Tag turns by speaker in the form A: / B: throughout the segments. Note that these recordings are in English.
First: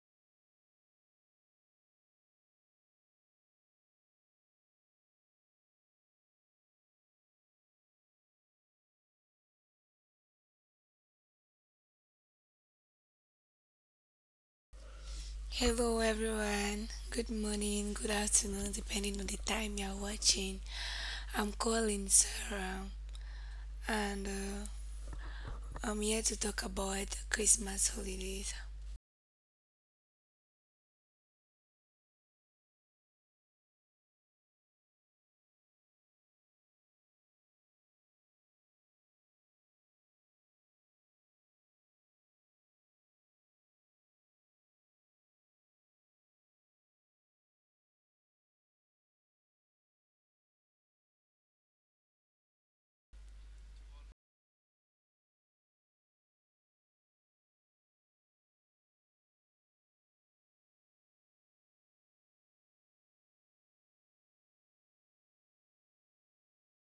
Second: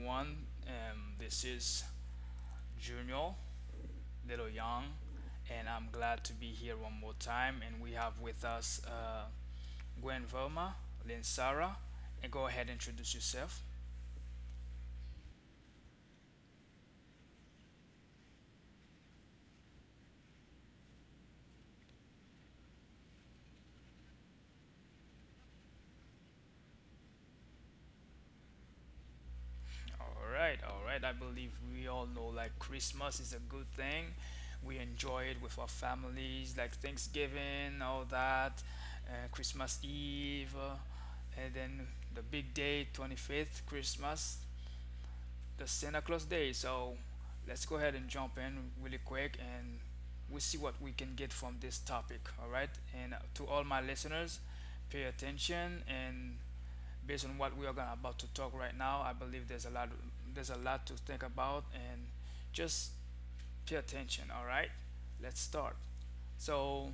A: everyone. This is Junior Little Young, and I'm glad to be here one more time. And we have with us Gwen Verma, Lynn Sarah, and go ahead and introduce yourself.
B: Hello everyone, good morning, good afternoon, depending on the time you're watching. I'm calling Sarah and I'm here to talk about Christmas holidays.
A: All right, all right. I believe we all know like Christmas is a good thing. We enjoy it with our families, like Thanksgiving, all that, Christmas Eve, and then the big day, 25th, Christmas, the Santa Claus Day. So let's go ahead and jump in really quick and we'll see what we can get from this topic. All right. And to all my listeners, pay attention, and based on what we are gonna about to talk right now, I believe there's a lot, there's a lot to think about, and just pay attention. All right. Let's start. So,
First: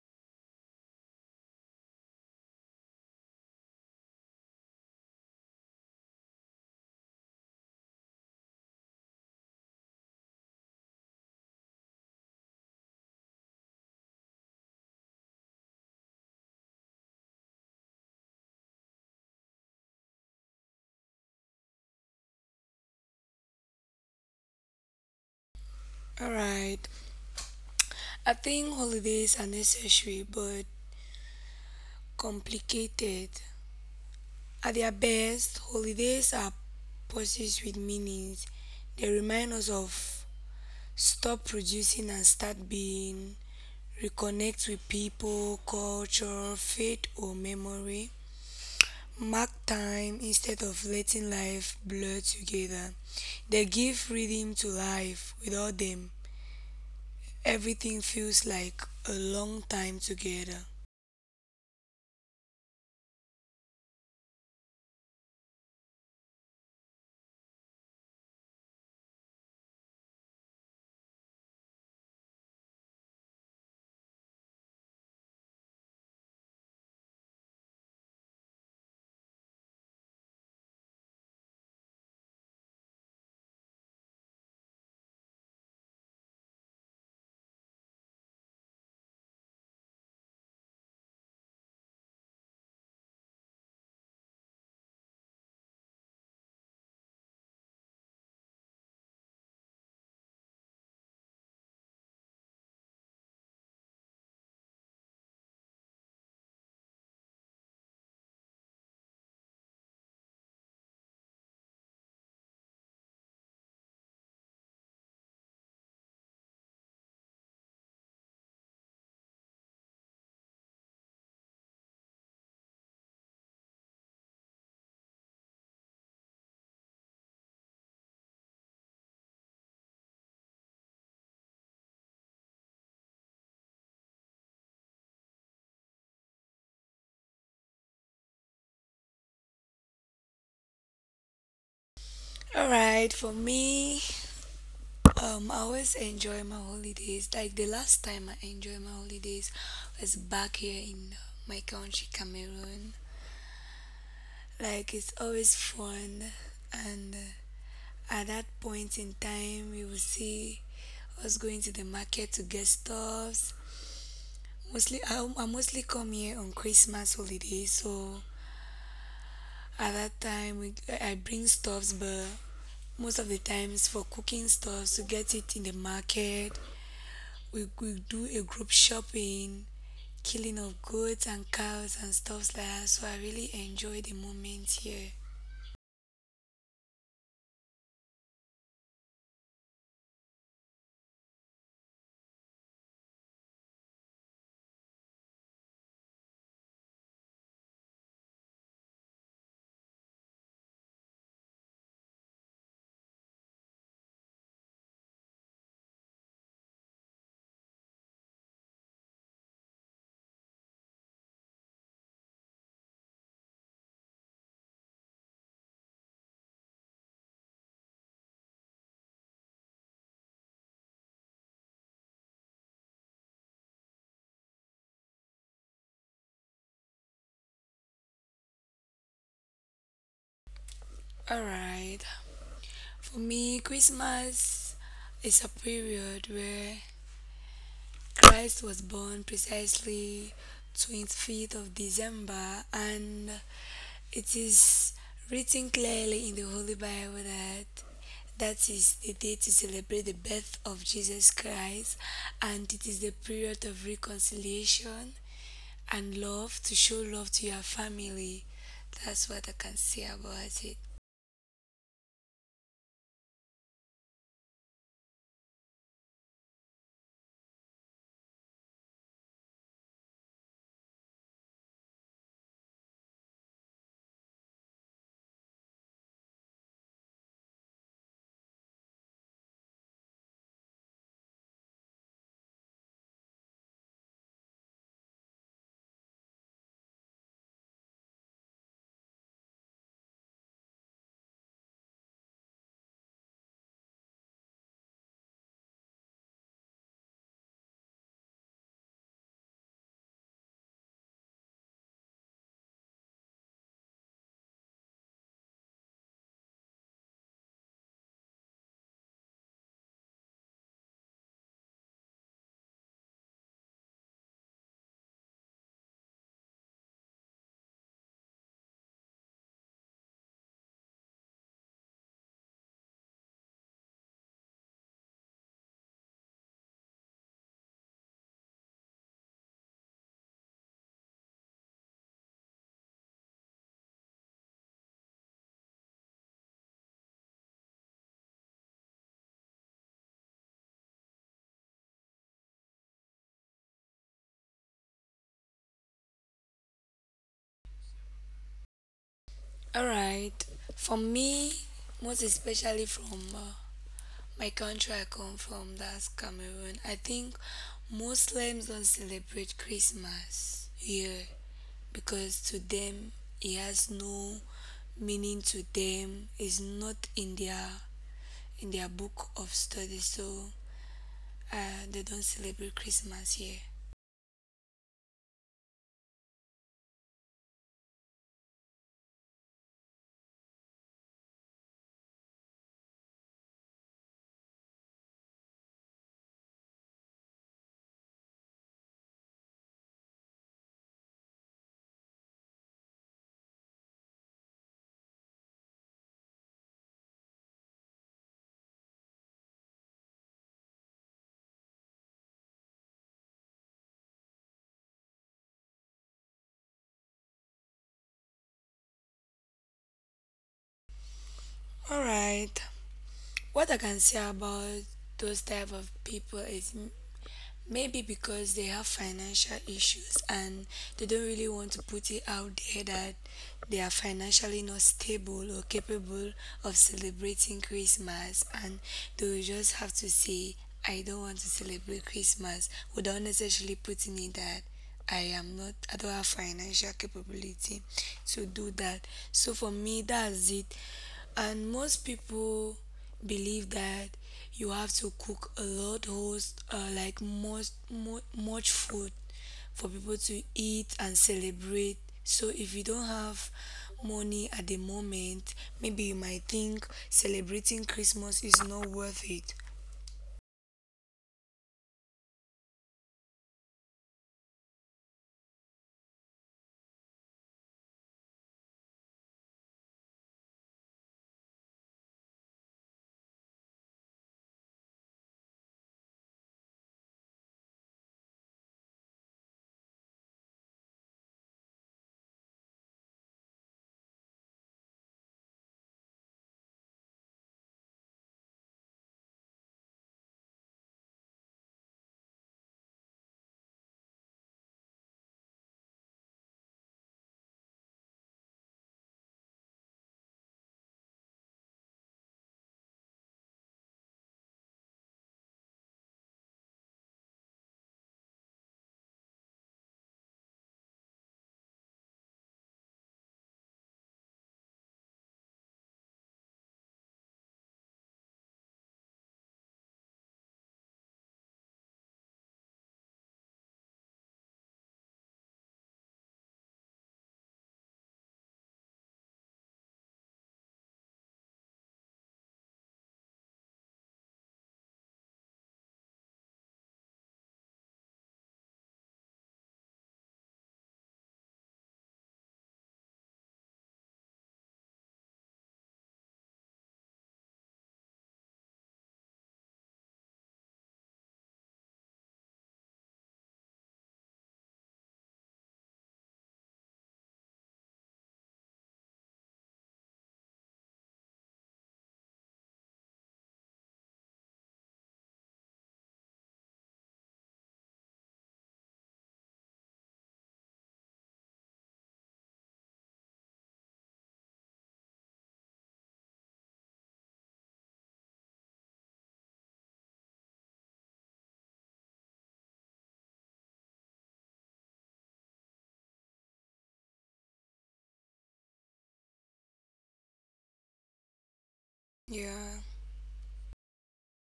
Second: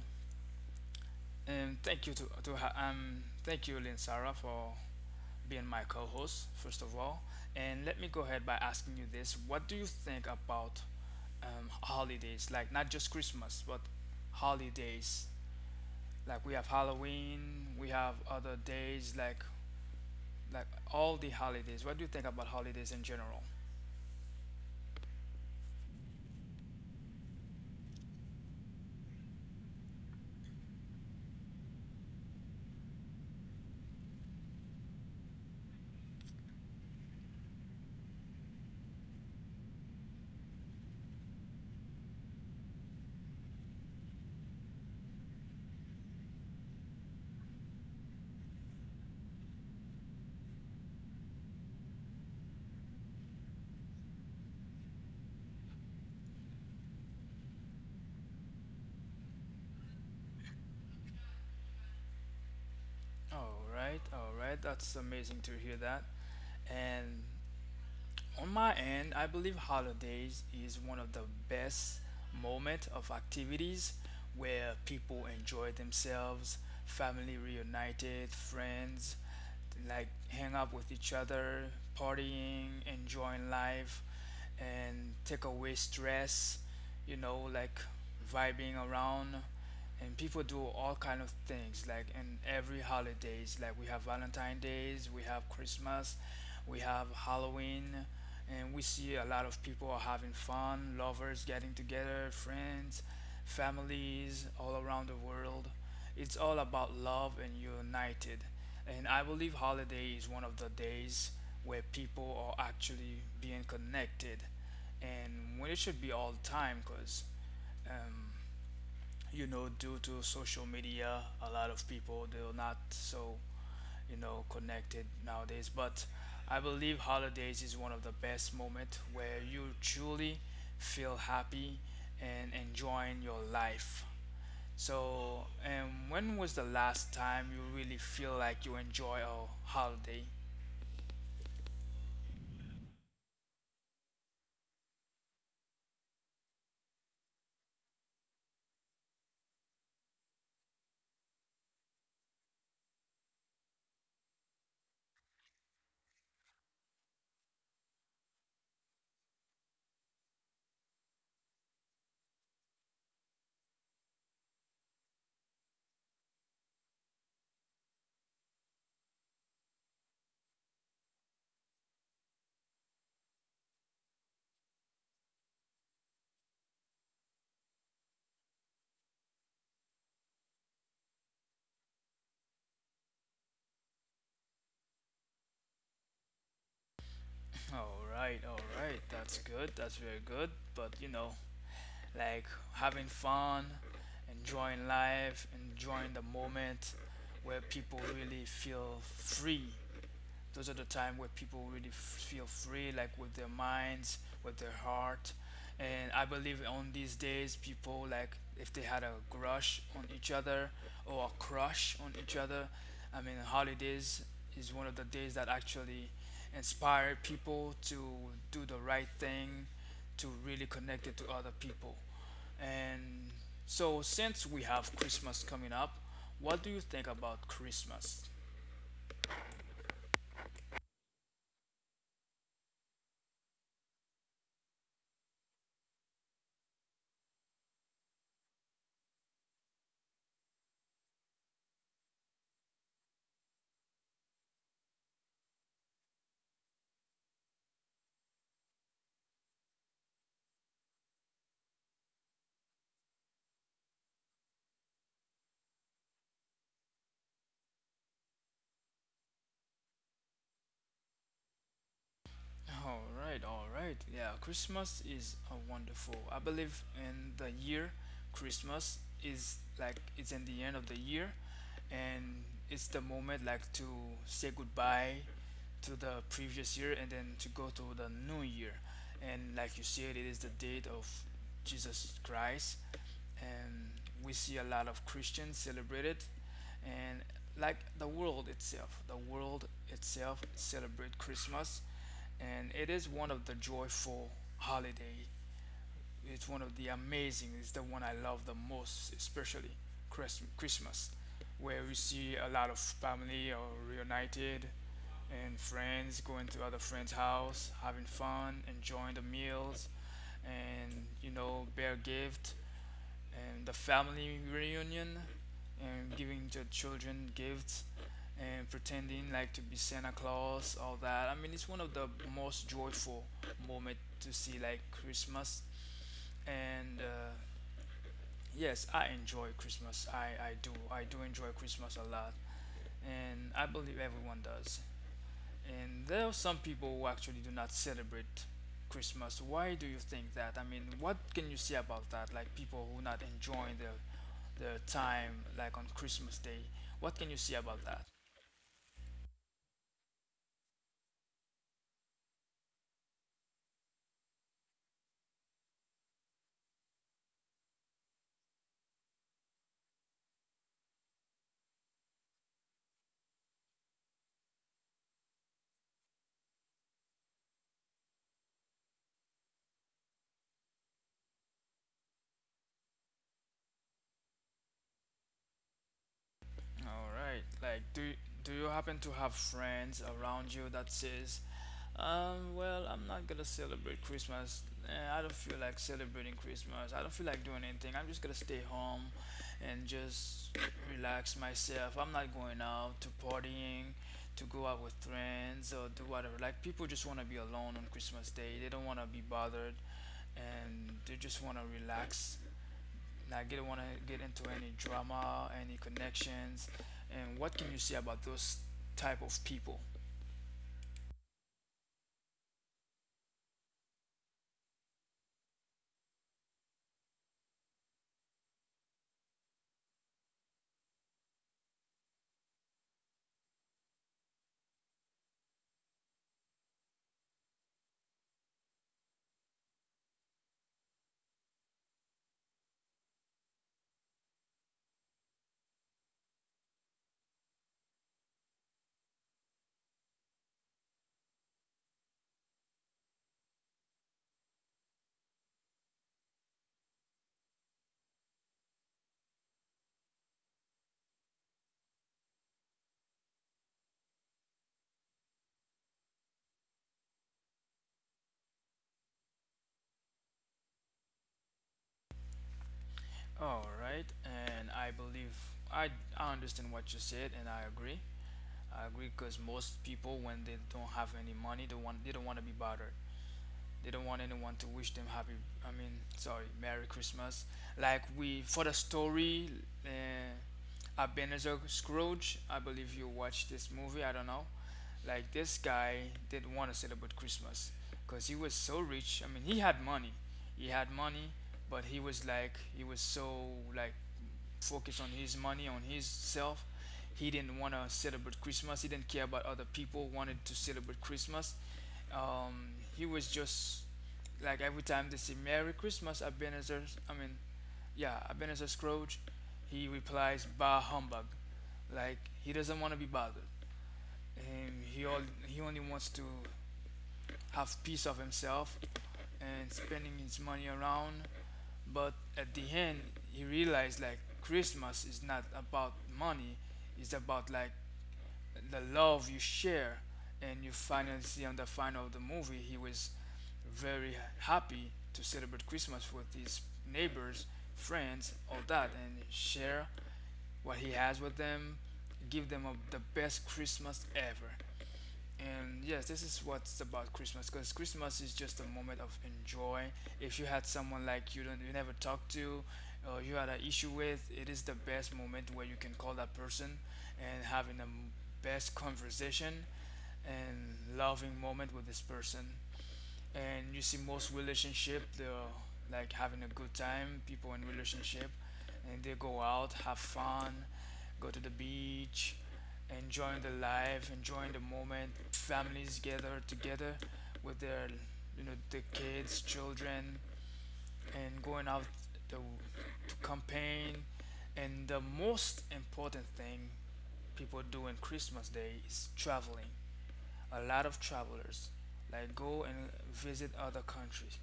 A: and thank you to thank you Lynn Sarah for being my co-host, first of all, and let me go ahead by asking you this: what do you think about holidays, like not just Christmas, but holidays. Like we have Halloween, we have other days, like all the holidays. What do you think about holidays in general?
B: Alright, I think holidays are necessary but complicated. At their best, holidays are pursuits with meanings. They remind us of stop producing and start being, reconnect with people, culture, faith, or memory mark time instead of letting life blur together. They give rhythm to life. Without them, everything feels like a long time together.
A: All right, that's amazing to hear that. And on my end, I believe holidays is one of the best moment of activities where people enjoy themselves, family reunited, friends like hang up with each other, partying, enjoying life, and take away stress, you know, like vibing around. And people do all kind of things like in every holidays. Like we have Valentine's days, we have Christmas, we have Halloween, and we see a lot of people are having fun, lovers getting together, friends, families all around the world. It's all about love and united, and I believe holiday is one of the days where people are actually being connected, and when it should be all the time because, um, you know, due to social media, a lot of people they're not so, you know, connected nowadays. But I believe holidays is one of the best moment where you truly feel happy and enjoying your life. So, and when was the last time you really feel like you enjoy a holiday?
B: Alright, for me, I always enjoy my holidays. Like the last time I enjoyed my holidays was back here in my country, Cameroon. Like it's always fun, and at that point in time, we will see us going to the market to get stuffs. Mostly, I mostly come here on Christmas holiday, so at that time I bring stuffs, but most of the times for cooking stuffs to get it in the market, we do a group shopping, killing of goats and cows and stuffs like that. So I really enjoy the moment here.
A: All right, all right, that's good, that's very good. But you know, like, having fun, enjoying life, enjoying the moment where people really feel free, those are the time where people really feel free, like with their minds, with their heart. And I believe on these days, people, like if they had a crush on each other, or a crush on each other. I mean, holidays is one of the days that actually inspire people to do the right thing, to really connect it to other people. And so, since we have Christmas coming up, what do you think about Christmas?
B: All right, for me, Christmas is a period where Christ was born precisely 25th of December, and it is written clearly in the Holy Bible that that is the day to celebrate the birth of Jesus Christ, and it is the period of reconciliation and love to show love to your family. That's what I can say about it.
A: All right, all right. Yeah, Christmas is a wonderful. I believe in the year, Christmas is like it's in the end of the year, and it's the moment like to say goodbye to the previous year and then to go to the new year. And like you said, it is the date of Jesus Christ, and we see a lot of Christians celebrate it, and like the world itself celebrate Christmas, and it is one of the joyful holiday. It's one of the amazing. It's the one I love the most, especially Christmas, where we see a lot of family are reunited, and friends going to other friends' house, having fun, enjoying the meals, and you know, bear gift, and the family reunion, and giving the children gifts, and pretending like to be Santa Claus, all that. I mean, it's one of the most joyful moment to see like Christmas. And yes, I enjoy Christmas. I do. I do enjoy Christmas a lot. And I believe everyone does. And there are some people who actually do not celebrate Christmas. Why do you think that? I mean, what can you say about that? Like people who not enjoying their the time like on Christmas Day. What can you say about that?
B: All right. For me, most especially from my country, I come from, that's Cameroon. I think Muslims don't celebrate Christmas here because to them it has no meaning to them. It's not in their in their book of study, so they don't celebrate Christmas here.
A: All right. Like, do do you happen to have friends around you that says, well, I'm not gonna celebrate Christmas. Eh, I don't feel like celebrating Christmas. I don't feel like doing anything. I'm just gonna stay home and just relax myself. I'm not going out to partying, to go out with friends or do whatever. Like people just want to be alone on Christmas Day. They don't want to be bothered, and they just want to relax. Like they don't want to get into any drama, any connections. And what can you say about those type of people?
B: All right. What I can say about those type of people is maybe because they have financial issues and they don't really want to put it out there that they are financially not stable or capable of celebrating Christmas, and they will just have to say, I don't want to celebrate Christmas without necessarily putting in that I am not, I don't have financial capability to do that. So for me, that's it. And most people believe that you have to cook a lot, host like much food for people to eat and celebrate. So if you don't have money at the moment, maybe you might think celebrating Christmas is not worth it.
A: All right, and I believe I, I understand what you said, and I agree. I agree because most people, when they don't have any money, they want they don't want to be bothered. They don't want anyone to wish them happy. I mean, sorry, Merry Christmas. Like we for the story, uh, Ebenezer Scrooge. I believe you watched this movie. I don't know. Like this guy didn't want to celebrate Christmas because he was so rich. I mean, he had money. He had money, but he was like he was so, like, focused on his money, on his self. He didn't want to celebrate Christmas. He didn't care about other people wanted to celebrate Christmas. Um, he was just like every time they say Merry Christmas, Ebenezer. I mean, yeah, Ebenezer Scrooge. He replies, "Bah humbug." Like he doesn't want to be bothered. Um, he all, he only wants to have peace of himself and spending his money around. But at the end, he realized like Christmas is not about money; it's about, like, the love you share. And you finally see on the final of the movie, he was very happy to celebrate Christmas with his neighbors, friends, all that, and share what he has with them, give them a, the best Christmas ever. And yes, this is what's about Christmas, because Christmas is just a moment of enjoy. If you had someone like you don't you never talked to, or you had an issue with, it is the best moment where you can call that person and having the best conversation and loving moment with this person. And you see most relationship they're like having a good time, people in relationship, and they go out, have fun, go to the beach, enjoying the life, enjoying the moment, families gather together with their, you know, the kids, children, and going out to, to campaign. And the most important thing people do in Christmas day is traveling. A lot of travelers like go
B: Yeah.
A: and visit other countries.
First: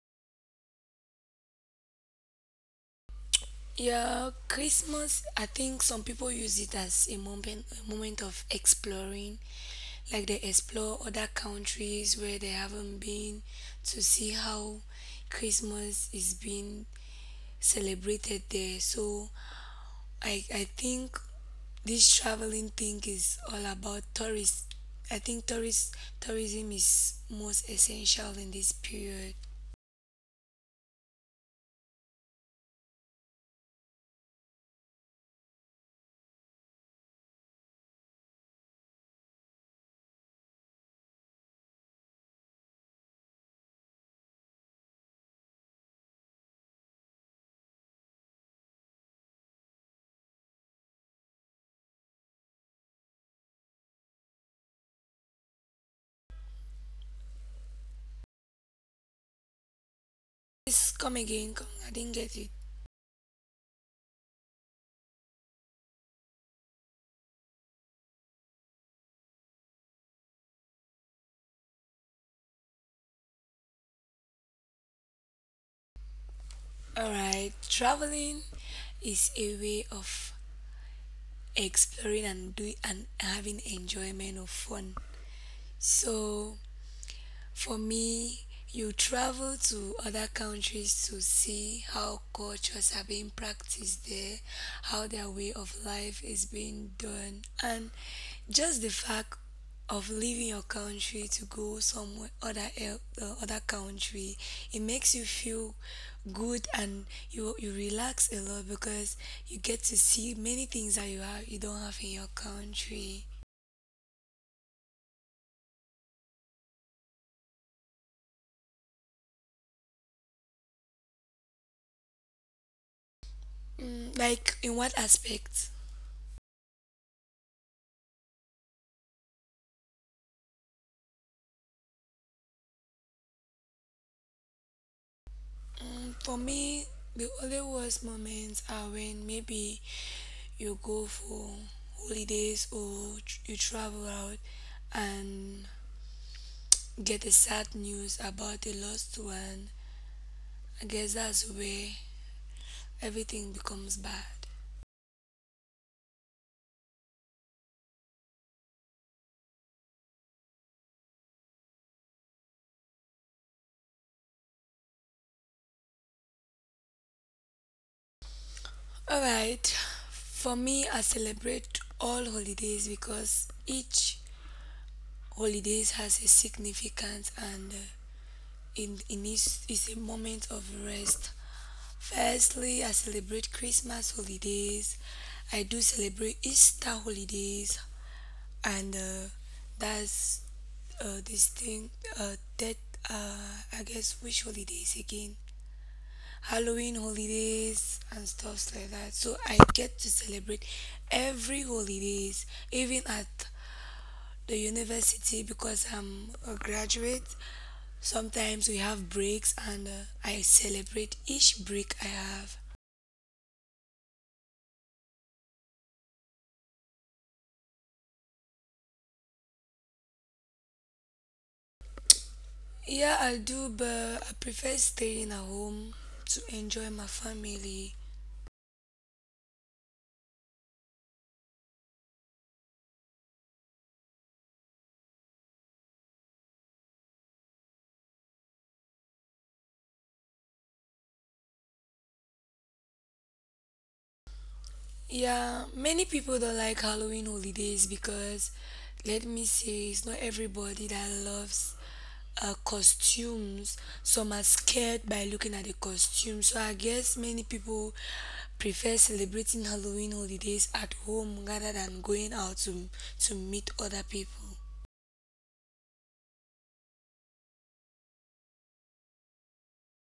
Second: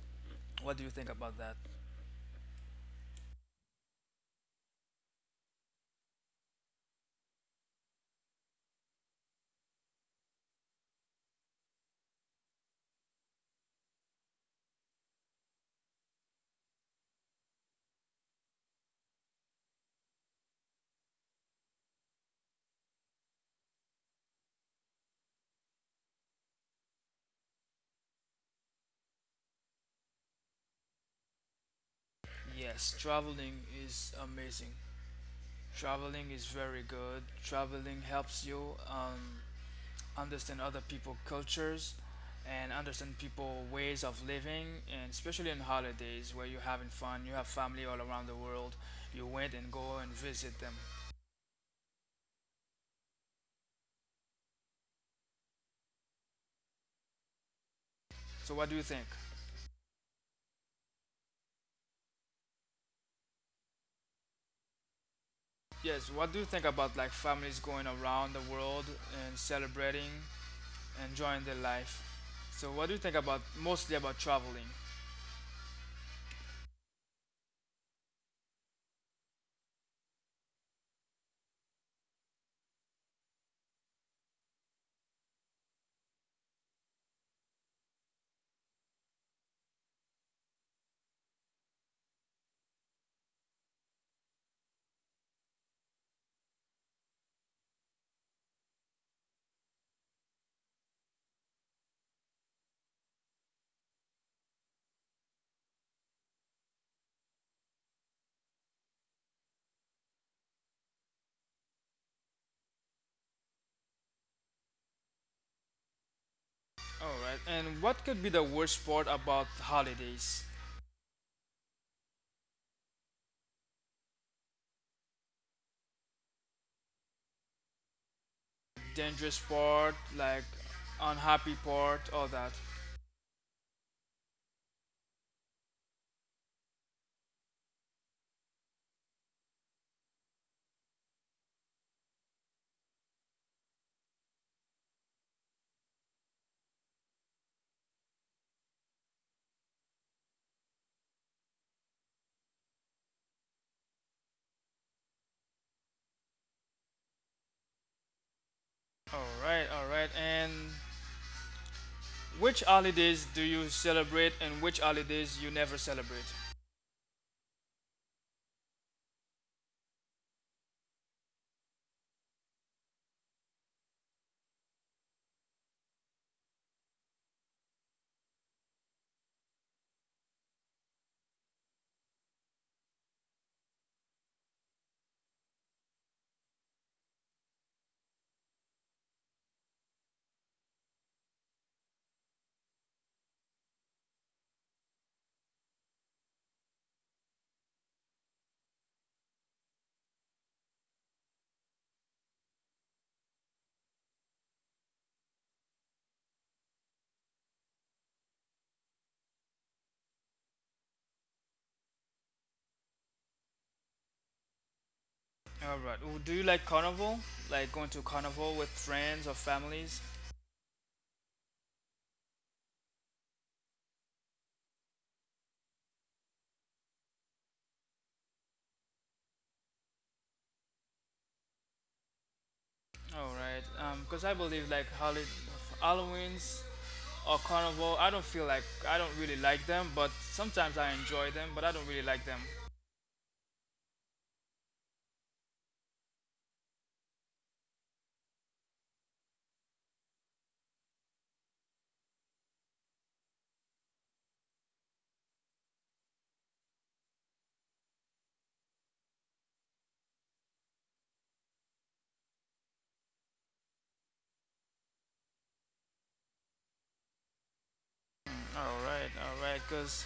A: What do you think about that?
B: Yeah, Christmas. I think some people use it as a moment of exploring, like they explore other countries where they haven't been to see how Christmas is being celebrated there. So, I think this traveling thing is all about tourists. I think tourist tourism is most essential in this period.
A: Yes, traveling is amazing. Traveling is very good. Traveling helps you understand other people' cultures, and understand people ways of living, and especially in holidays where you're having fun, you have family all around the world, you went and go and visit them. So what do you think?
B: Please come again. Come, I didn't get you.
A: Yes, what do you think about like families going around the world and celebrating, enjoying their life? So what do you think about mostly about traveling?
B: Alright, traveling is a way of exploring and doing and having enjoyment of fun. So for me, you travel to other countries to see how cultures are being practiced there, how their way of life is being done, and just the fact of leaving your country to go somewhere other country, it makes you feel good and you relax a lot because you get to see many things that you don't have in your country.
A: All right. And what could be the worst part about holidays?
B: Mm, like in what aspect?
A: Dangerous part, like unhappy part, all that.
B: Mm, for me, the only worst moments are when maybe you go for holidays or you travel out and get a sad news about a lost one. I guess that's where everything becomes bad.
A: All right. All right. And which holidays do you celebrate, and which holidays you never celebrate?
B: Alright, for me, I celebrate all holidays because each holidays has a significance, and it needs is a moment of rest. Firstly, I celebrate Christmas holidays. I do celebrate Easter holidays, and that's this thing that uh, I guess which holidays again? Halloween holidays and stuffs like that. So I get to celebrate every holidays, even at the university because I'm a graduate. Sometimes we have breaks, and I celebrate each break I have.
A: All right. Well, do you like carnival? Like going to carnival with friends or families?
B: Yeah, I do, but I prefer staying at home to enjoy my family.
A: All right. Because I believe like holiday, Halloween's or carnival, I don't feel like I don't really like them, but sometimes I enjoy them, but I don't really like them.
B: Yeah, many people don't like Halloween holidays because, let me say, it's not everybody that loves costumes. Some are scared by looking at the costume. So I guess many people prefer celebrating Halloween holidays at home rather than going out to meet other people.
A: All right, all right. Cause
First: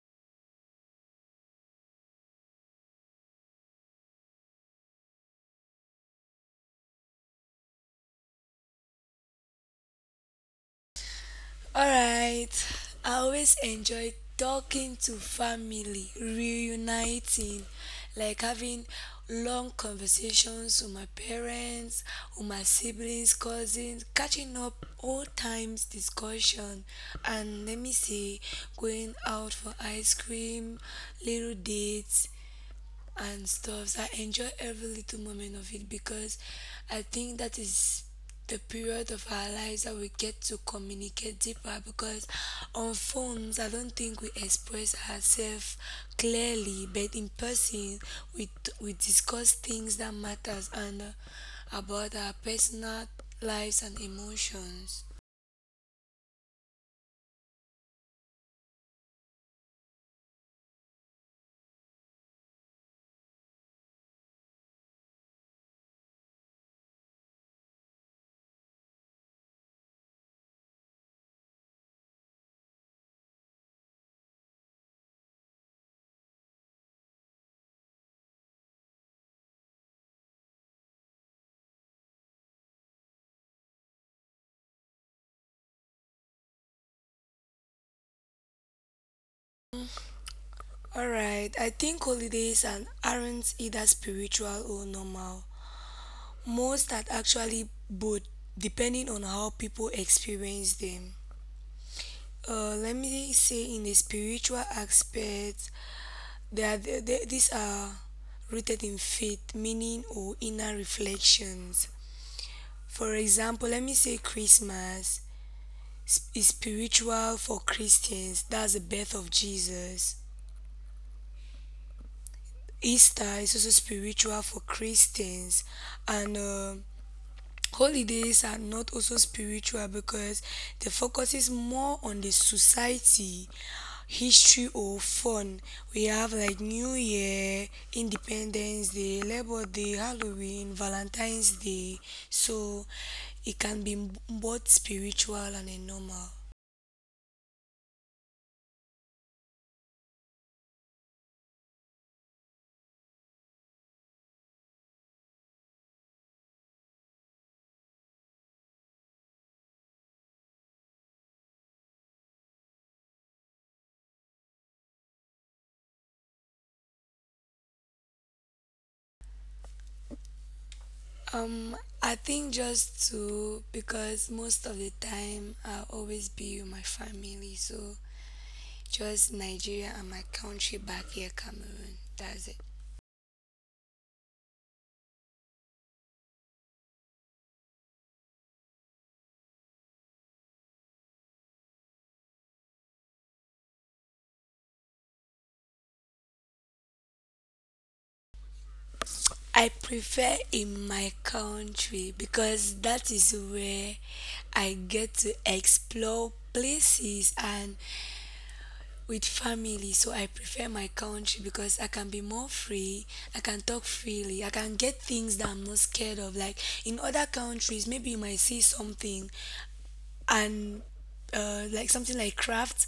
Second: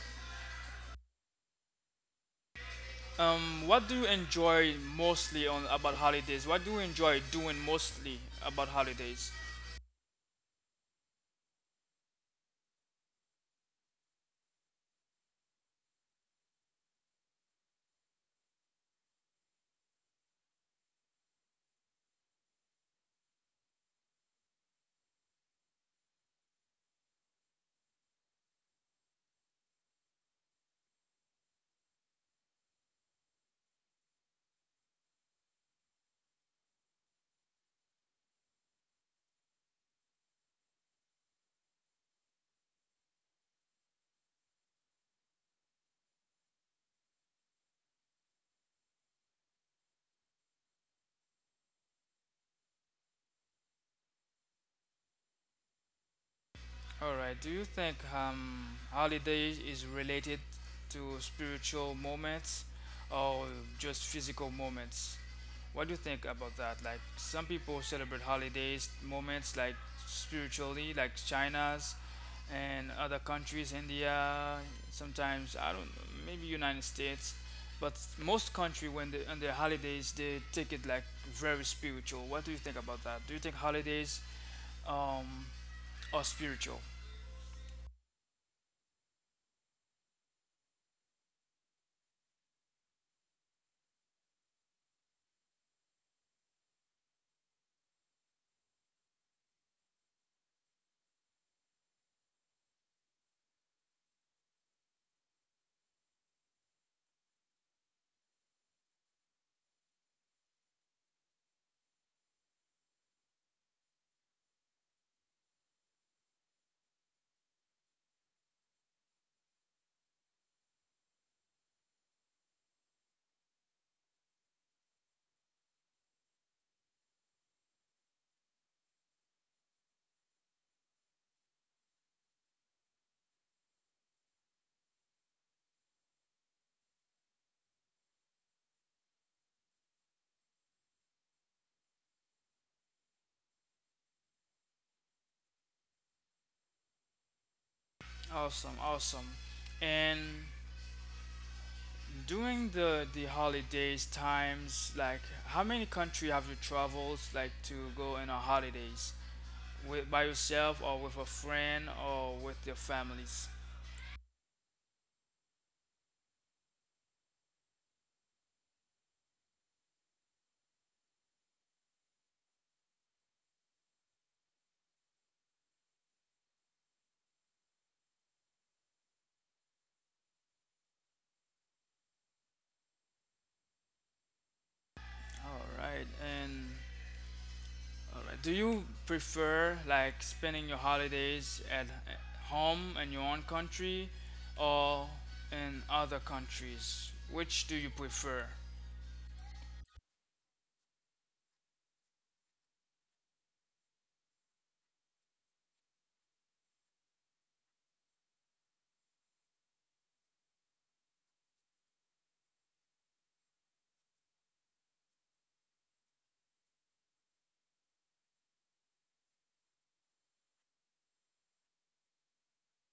A: what do you enjoy mostly on about holidays? What do you enjoy doing mostly about holidays?
B: Alright, I always enjoy talking to family, reuniting, like having long conversations with my parents, with my siblings, cousins, catching up old times discussion, and let me say, going out for ice cream, little dates, and stuffs. I enjoy every little moment of it because I think that is the period of our lives that we get to communicate deeper because on phones I don't think we express ourselves clearly, but in person we we discuss things that matters, and about our personal lives and emotions.
A: All right. Do you think, holidays is related to spiritual moments, or just physical moments? What do you think about that? Like some people celebrate holidays, moments like spiritually, like China's and other countries, India, sometimes I don't know, maybe United States, but most country when they on their holidays they take it like very spiritual. What do you think about that? Do you think holidays um are spiritual?
B: Alright, I think holidays and aren't either spiritual or normal. Most are actually both, depending on how people experience them. Let me say, in the spiritual aspect, they are, they- these are rooted in faith, meaning, or inner reflections. For example, let me say Christmas is spiritual for Christians, that's the birth of Jesus. Easter is also spiritual for Christians, and holidays are not also spiritual because the focus is more on the society, history, or fun. We have like New Year, Independence Day, Labor Day, Halloween, Valentine's Day. So it can be both spiritual and a normal.
A: Awesome, awesome. And during the holidays times, like how many country have you traveled like to go in a holidays? With by yourself or with a friend or with your families?
B: Um, I think just to because most of the time I always be with my family. So just Nigeria and my country back here, Cameroon. That's it.
A: All right. And all right. Do you prefer like spending your holidays at home in your own country, or in other countries? Which do you prefer?
B: I prefer in my country because that is where I get to explore places and with family. So I prefer my country because I can be more free, I can talk freely, I can get things that I'm not scared of. Like in other countries, maybe you might see something and like something like crafts.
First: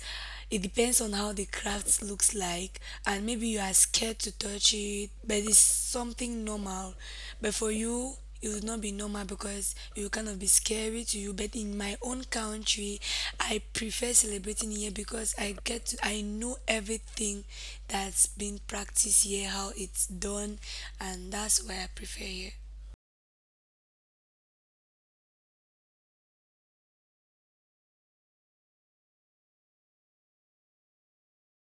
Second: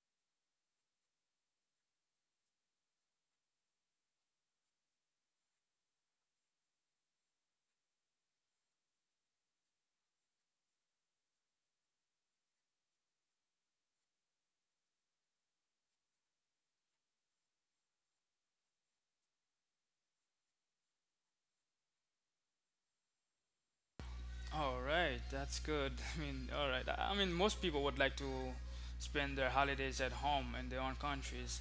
B: It depends on how the crafts looks like, and maybe you are scared to touch it but it's something normal, but for you it would not be normal because it will kind of be scary to you. But in my own country, I prefer celebrating here because I get to I know everything that's been practiced here, how it's done, and that's why I prefer here.
A: All right, that's good. I mean, all right. I mean, most people would like to spend their holidays at home in their own countries.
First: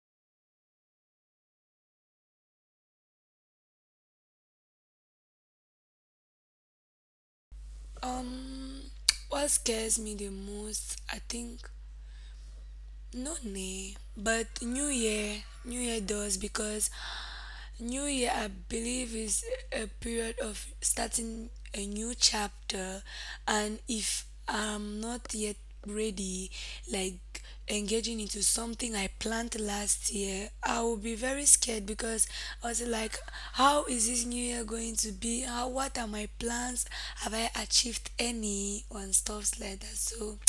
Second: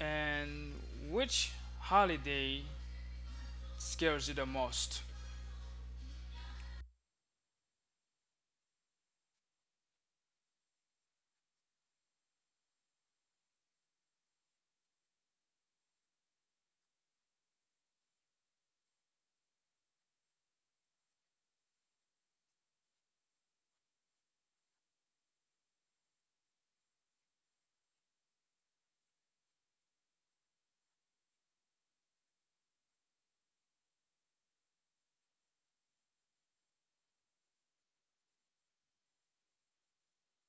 A: And which holiday scares you the most?
B: um what scares me the most, I think, not me, but New Year, New Year does, because New Year, I believe, is a period of starting a new chapter. And if I'm not yet ready, like engaging into something I planned last year, I will be very scared because I was like, how is this new year going to be? How, what are my plans? Have I achieved any? And stuffs like that. So,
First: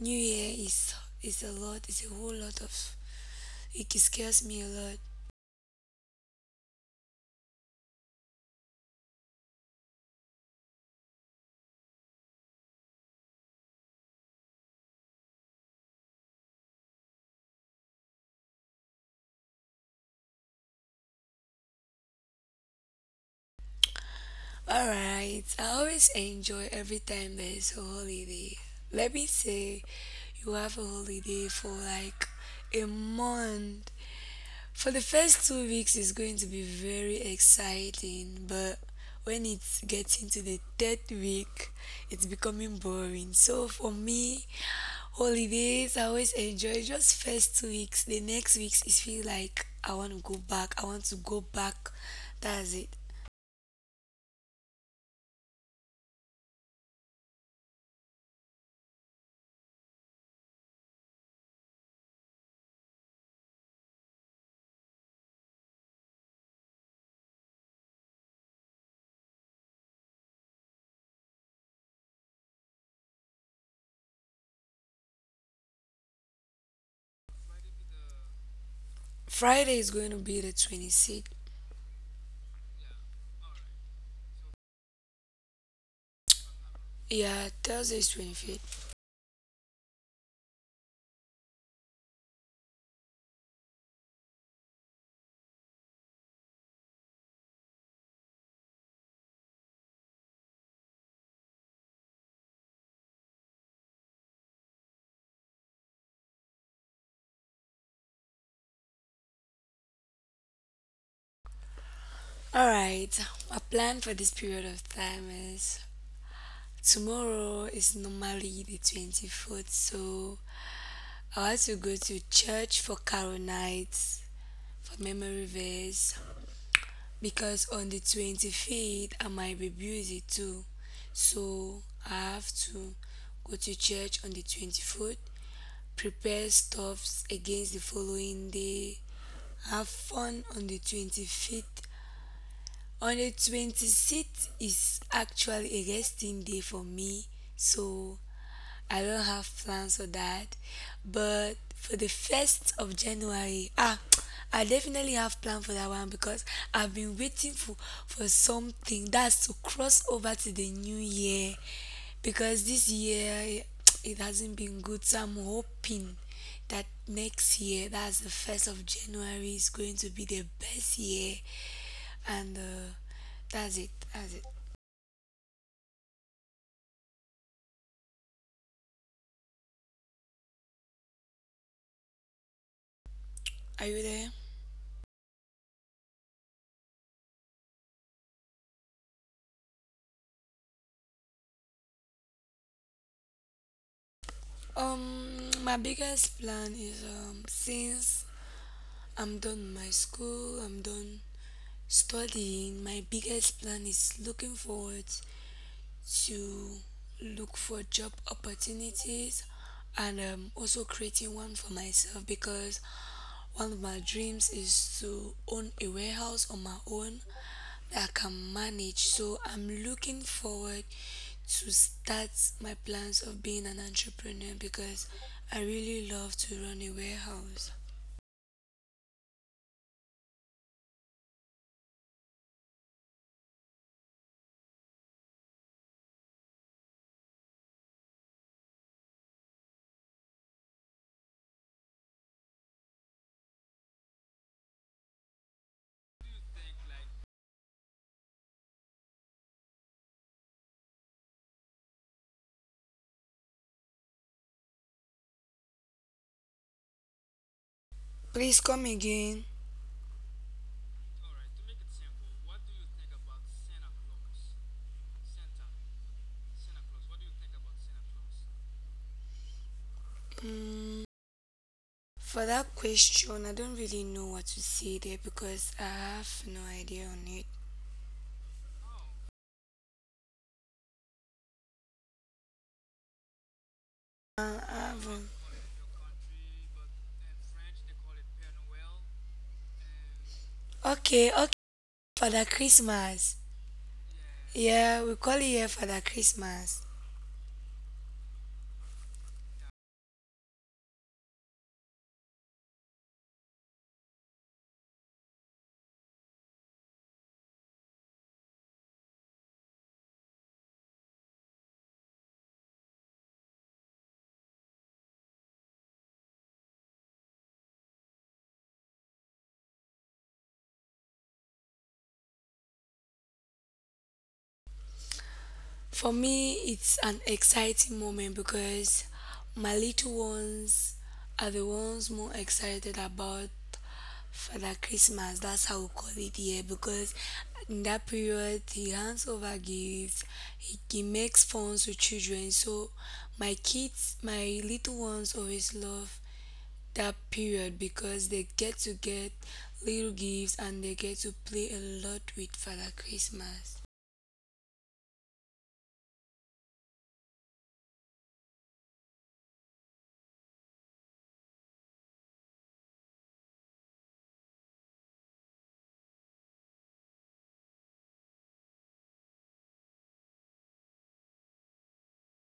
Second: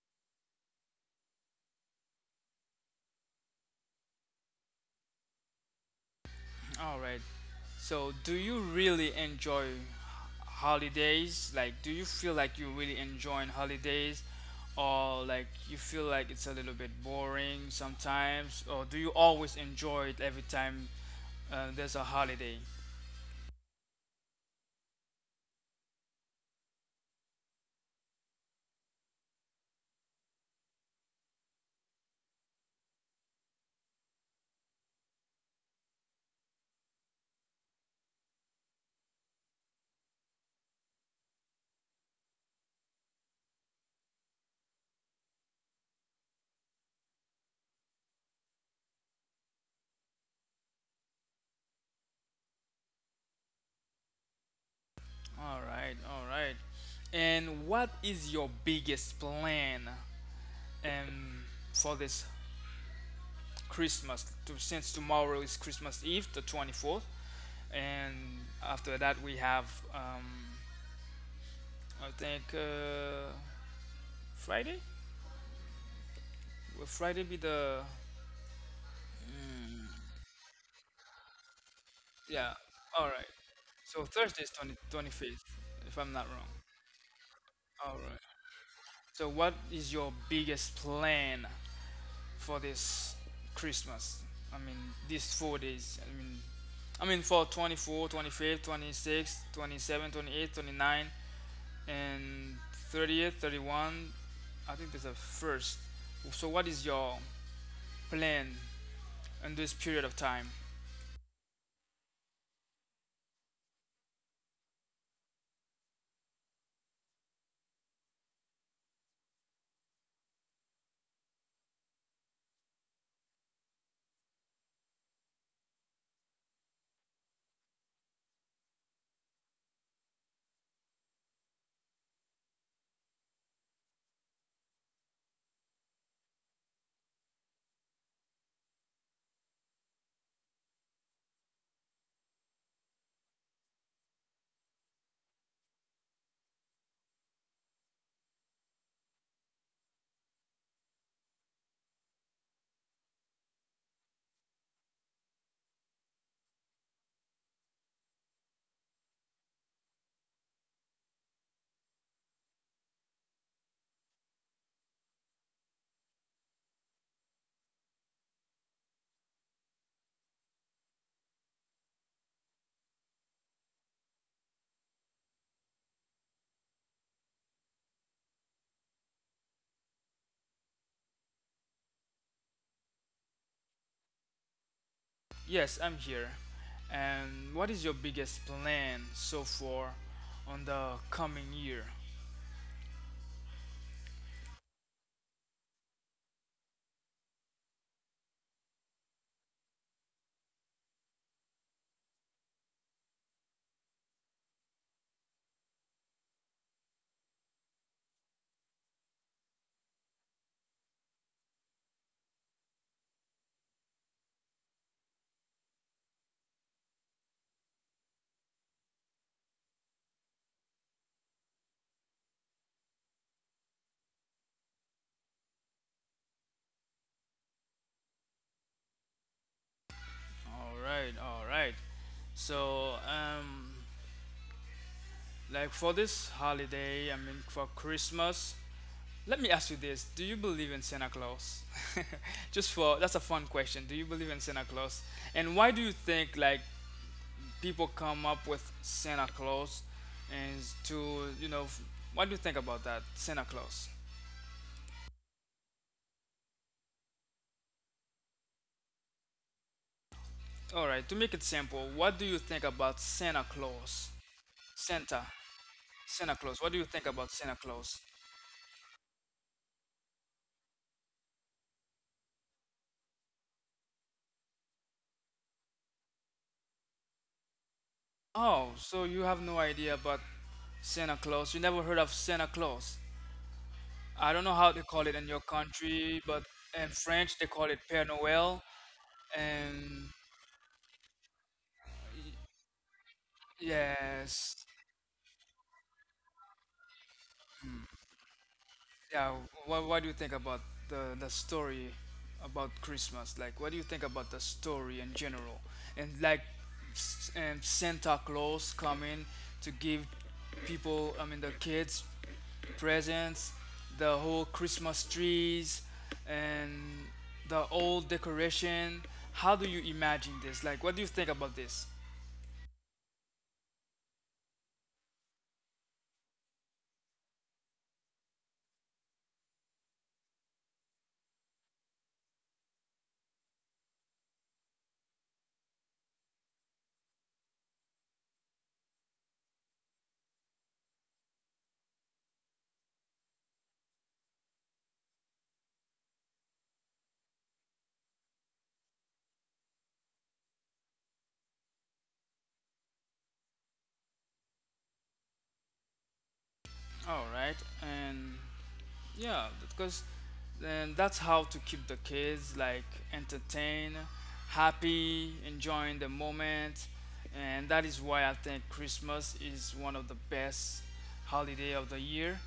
B: New Year is a lot. It's a whole lot of. It scares me a lot.
A: All right. So, do you really enjoy holidays? Like, do you feel like you really enjoying holidays? Or, like, you feel like it's a little bit boring sometimes? Or do you always enjoy it every time there's a holiday?
B: All right. I always enjoy every time there is a holiday. Let me say, you have a holiday for like a month. For the first 2 weeks, it's going to be very exciting, but when it's getting to the 3rd week, it's becoming boring. So for me, holidays, I always enjoy just first 2 weeks. The next weeks, it feels like I want to go back. I want to go back. That's it.
A: All right, all right. And what is your biggest plan um, for this Christmas? Since tomorrow is Christmas Eve, the 24th, and after that we have, um, I think, Friday? Will Friday be the.
B: Friday is
A: Mm,
B: going to be the 26th.
A: yeah, all right. So Thursday is 25th, if I'm not wrong.
B: Yeah, Thursday
A: All
B: is
A: right.
B: 25th.
A: So, what is your biggest plan for this Christmas? I mean, these 4 days. I mean, for 24, 25, 26, 27, 28, 29, and 30th, 31. I think there's a first. So, what is your plan in this period of time?
B: Alright, my plan for this period of time is tomorrow is normally the 24th, so I also go to church for Carol nights, for memory verse, because on the 25th I might be busy too. So I have to go to church on the 24th, prepare stuffs against the following day, have fun on the 25th. On the 26th is actually a resting day for me, so I don't have plans for that. But for the 1st of January, ah, I definitely have plan for that one because I've been waiting for something that's to cross over to the new year because this year it hasn't been good. So I'm hoping that next year, that's the 1st of January, is going to be the best year, and that's it. That's it. Are you there?
A: Yes, I'm here. And what is your biggest plan so far on the coming year?
B: My biggest plan is since I'm done my school, I'm done studying. My biggest plan is looking forward to look for job opportunities, and also creating one for myself because one of my dreams is to own a warehouse on my own that I can manage. So I'm looking forward to start my plans of being an entrepreneur because I really love to run a warehouse.
A: All right, all right. So, like for this holiday, I mean for Christmas, let me ask you this. Do you believe in Santa Claus? Just for that's a fun question. Do you believe in Santa Claus? And why do you think like people come up with Santa Claus and to, you know, f- what do you think about that Santa Claus?
B: Please come again.
A: All right, to make it simple, what do you think about Santa Claus? Santa, Santa Claus. What do you think about Santa Claus?
B: Mm, for that question, I don't really know what to say there because I have no idea on it.
A: Oh, so you have no idea about Santa Claus. You never heard of Santa Claus. I don't know
B: I
A: how they call it
B: haven't.
A: in your country, but in French they call it Père Noël. And
B: Okay, okay. Father Christmas.
A: yes,
B: Yeah, we call it here Father Christmas.
A: yeah, what do you think about the story about Christmas? Like, what do you think about the story in general? And like, and Santa Claus coming to give people, I mean, the kids presents, the whole Christmas trees, and the old decoration. How do you imagine this? Like, what do you think about this?
B: For me, it's an exciting moment because my little ones are the ones more excited about Father Christmas. That's how we call it here because in that period, he hands over gifts, he makes funds with children. So, my kids, my little ones always love that period because they get to get little gifts and they get to play a lot with Father Christmas.
A: All right, and yeah, because then that's how to keep the kids like entertained, happy, enjoying the moment, and that is why I think Christmas is one of the best holiday of the year.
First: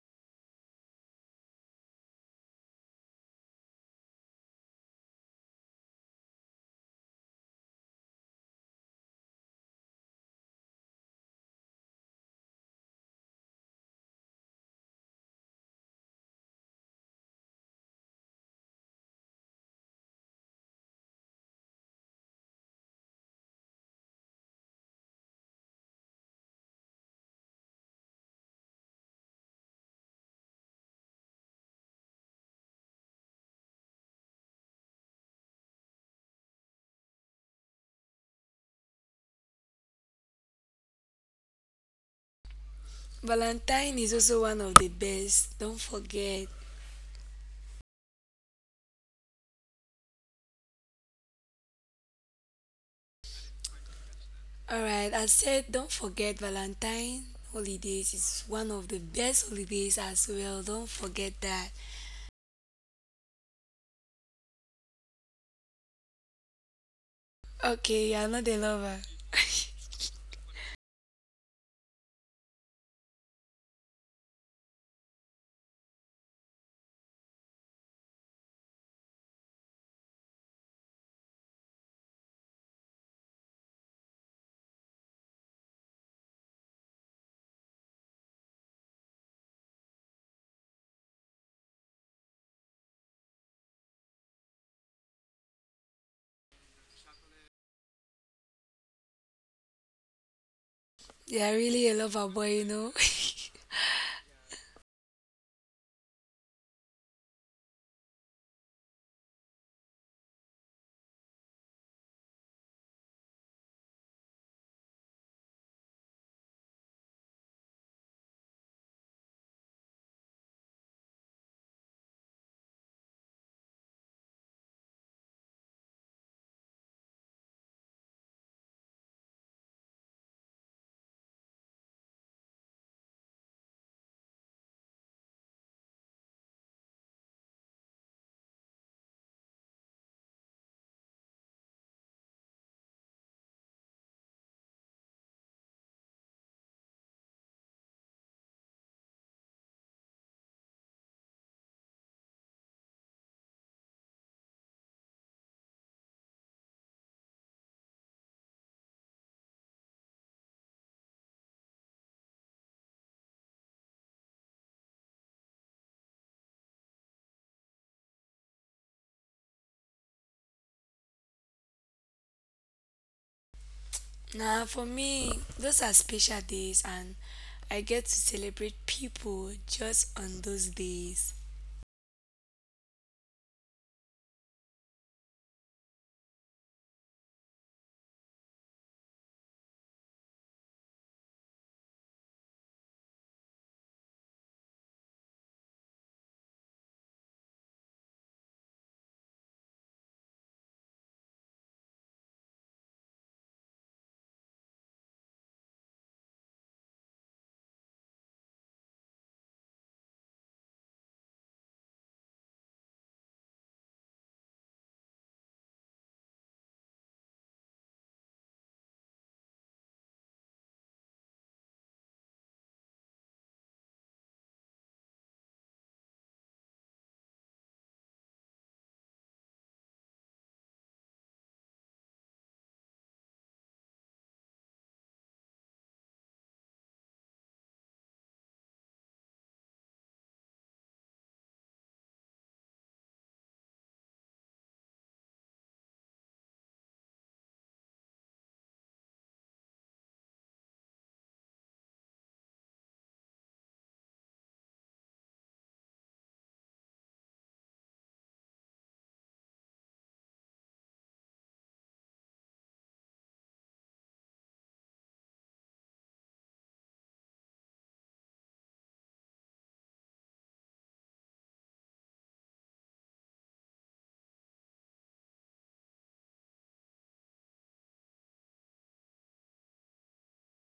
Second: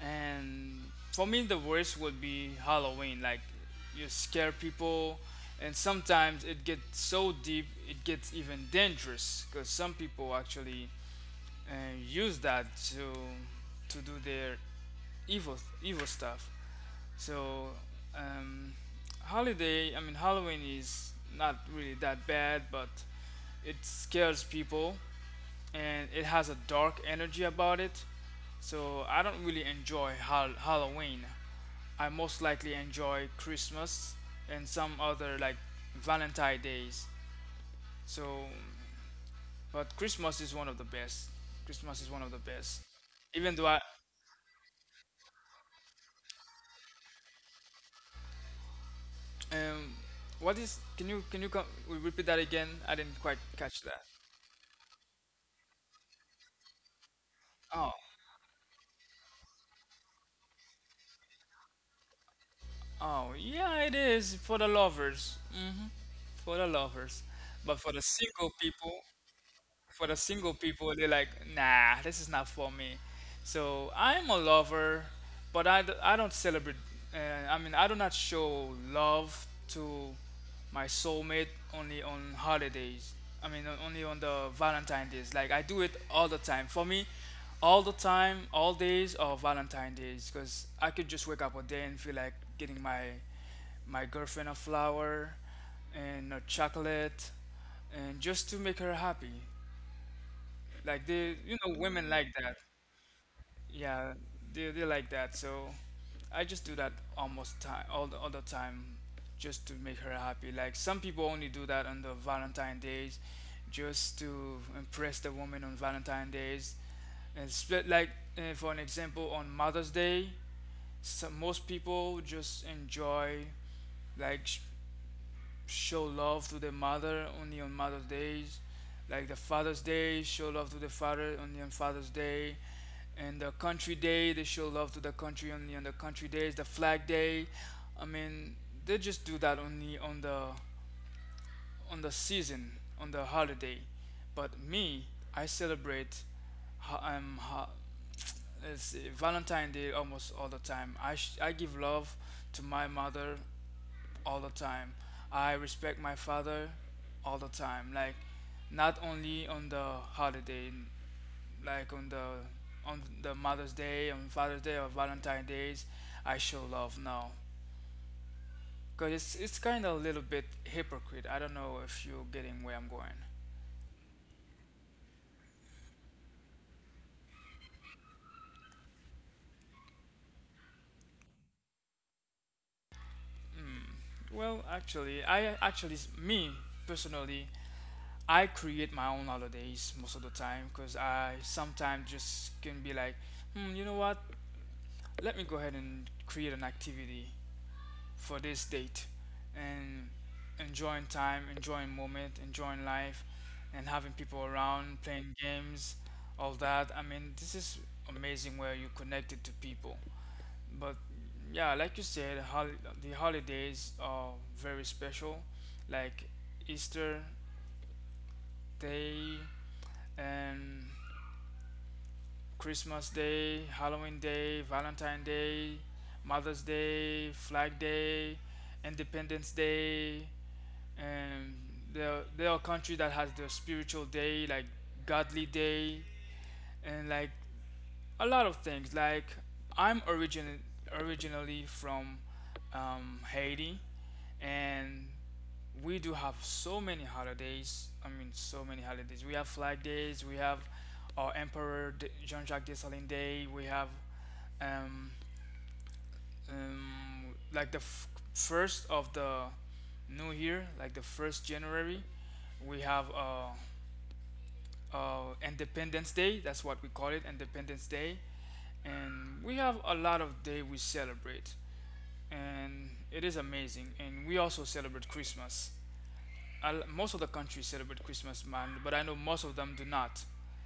A: And for me, the worst would be Halloween. Like you scare people, and sometimes it gets so deep, it gets even dangerous because some people actually uh, use that to do their evil stuff. So, um, holiday, I mean, Halloween is not really that bad, but it scares people and it has a dark energy about it. So, I don't really enjoy Halloween. I most likely enjoy Christmas and some other like Valentine days. So, but Christmas is one of the best. Christmas is one of the best. Even though I,
B: Valentine is also one of the best. Don't forget.
A: um, what is? Can you repeat that again? I didn't quite catch that.
B: All right, I said don't forget Valentine
A: Oh,
B: holidays is one of the best holidays as well. Don't forget that.
A: oh, yeah, it is for the lovers. Hmm, for the lovers. But for the
B: Okay, you're not
A: single
B: a lover.
A: people, they're like, nah, this is not for me. So I'm a lover, but I don't celebrate. Uh, I mean, I do not show love to my soulmate only on holidays. I mean, only on the Valentine days. Like I do it all the time. For me, all the time, all days are Valentine days because I could just wake up a day and feel like getting my girlfriend a flower and a chocolate and just to make her happy. Like they,
B: You're
A: you know,
B: really a
A: women
B: lover
A: like
B: boy,
A: that.
B: you know.
A: Yeah, they like that. So I just do that almost time, all the other time, just to make her happy. Like some people only do that on the Valentine days, just to impress the woman on Valentine days. And split like for an example, on Mother's Day, most people just enjoy like show love to the mother only on Mother's Days, like the Father's Day, show love to the father only on Father's Day, and the Country Day, they show love to the country only on the Country Days, the Flag Day. I mean, they just do that only on the season, on the holiday. But me, I celebrate ho- um, ho- let's see, Valentine Day almost all the time. I give love to my mother all the time. I respect my father all the time. Like not only on the holiday, like on the Mother's Day, on Father's Day, or Valentine's Days, I show love now. Cause it's kind of a little bit hypocrite. I don't know if you're getting where I'm going.
B: Nah, for me, those are special days, and I get to celebrate people just on those days.
A: Well, actually, I actually me personally, I create my own holidays most of the time because I sometimes just can be like, hmm, you know what? Let me go ahead and create an activity for this date and enjoying time, enjoying moment, enjoying life, and having people around, playing games, all that. I mean, this is amazing where you connected to people. But yeah, like you said, the holidays are very special, like Easter Day and Christmas Day, Halloween Day, Valentine Day, Mother's Day, Flag Day, Independence Day, and there are countries that has the spiritual day like godly day and like a lot of things like I'm origin originally from Haiti, and we do have so many holidays. I mean, so many holidays. We have flag days, we have our emperor Jean-Jacques Dessalines Day, we have um, like the first of the new year, like the first January, we have Independence Day. That's what we call it, Independence Day. And we have a lot of day we celebrate, and it is amazing. And we also celebrate Christmas. Most of the countries celebrate Christmas, man, but I know most of them do not.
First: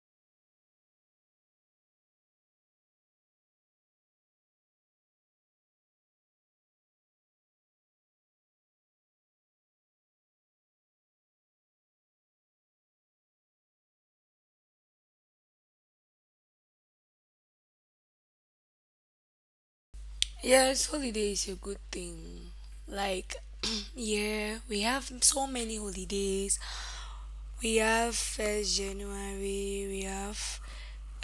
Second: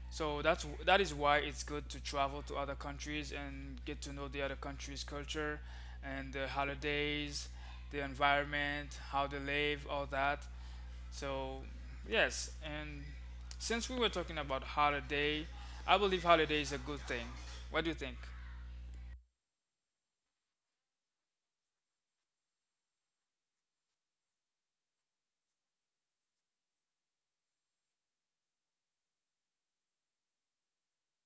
A: So that is why it's good to travel to other countries and get to know the other countries' culture and the holidays, the environment, how they live, all that. So yes, and since we were talking about holiday, I believe holiday is a good thing. What do you think?
B: Yes, holiday is a good thing. Like, yeah, we have so many holidays. We have first January, we have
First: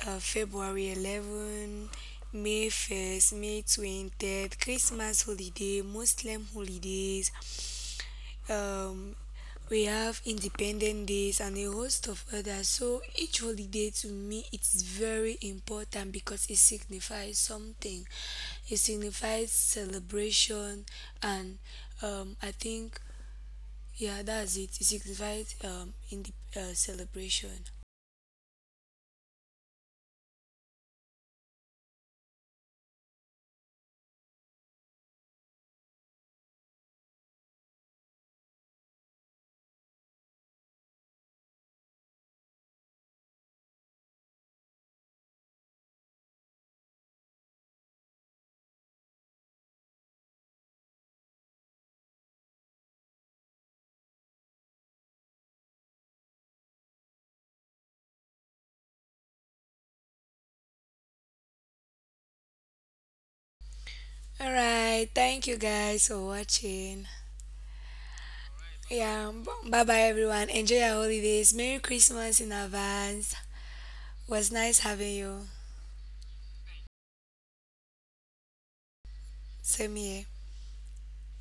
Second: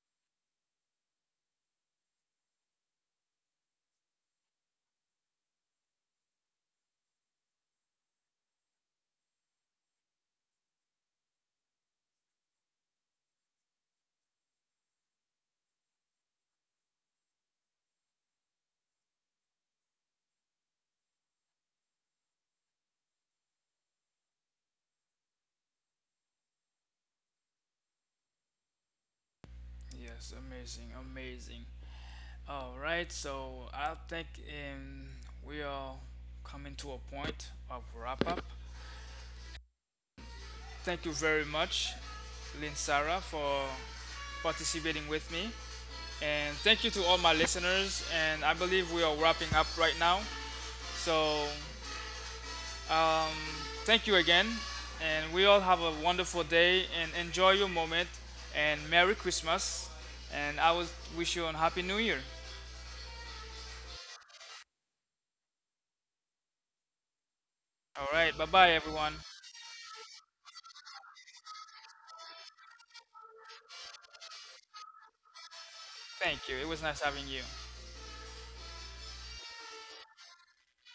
B: February 11, May 1st, May 20th, Christmas holiday, Muslim holidays. Um, we have independent days and a host of others. So each holiday to me it's very important because it signifies something. It signifies celebration and I think yeah, that's it. It signifies in the celebration.
A: Yes, amazing, amazing. All right, so I think we are coming to a point of wrap up. Thank you very much, Lynn Sarah, for participating with me. And thank you to all my listeners. And I believe we are wrapping up right now. So um, thank you again. And we all have a wonderful day and enjoy your moment. And Merry Christmas. And I will wish you a Happy New Year.
B: All right, thank you guys for watching.
A: All right, bye bye, everyone.
B: Yeah, bye bye everyone. Enjoy your holidays. Merry Christmas in advance. Was nice having you.
A: Thank you. It was nice having you.
B: Same here.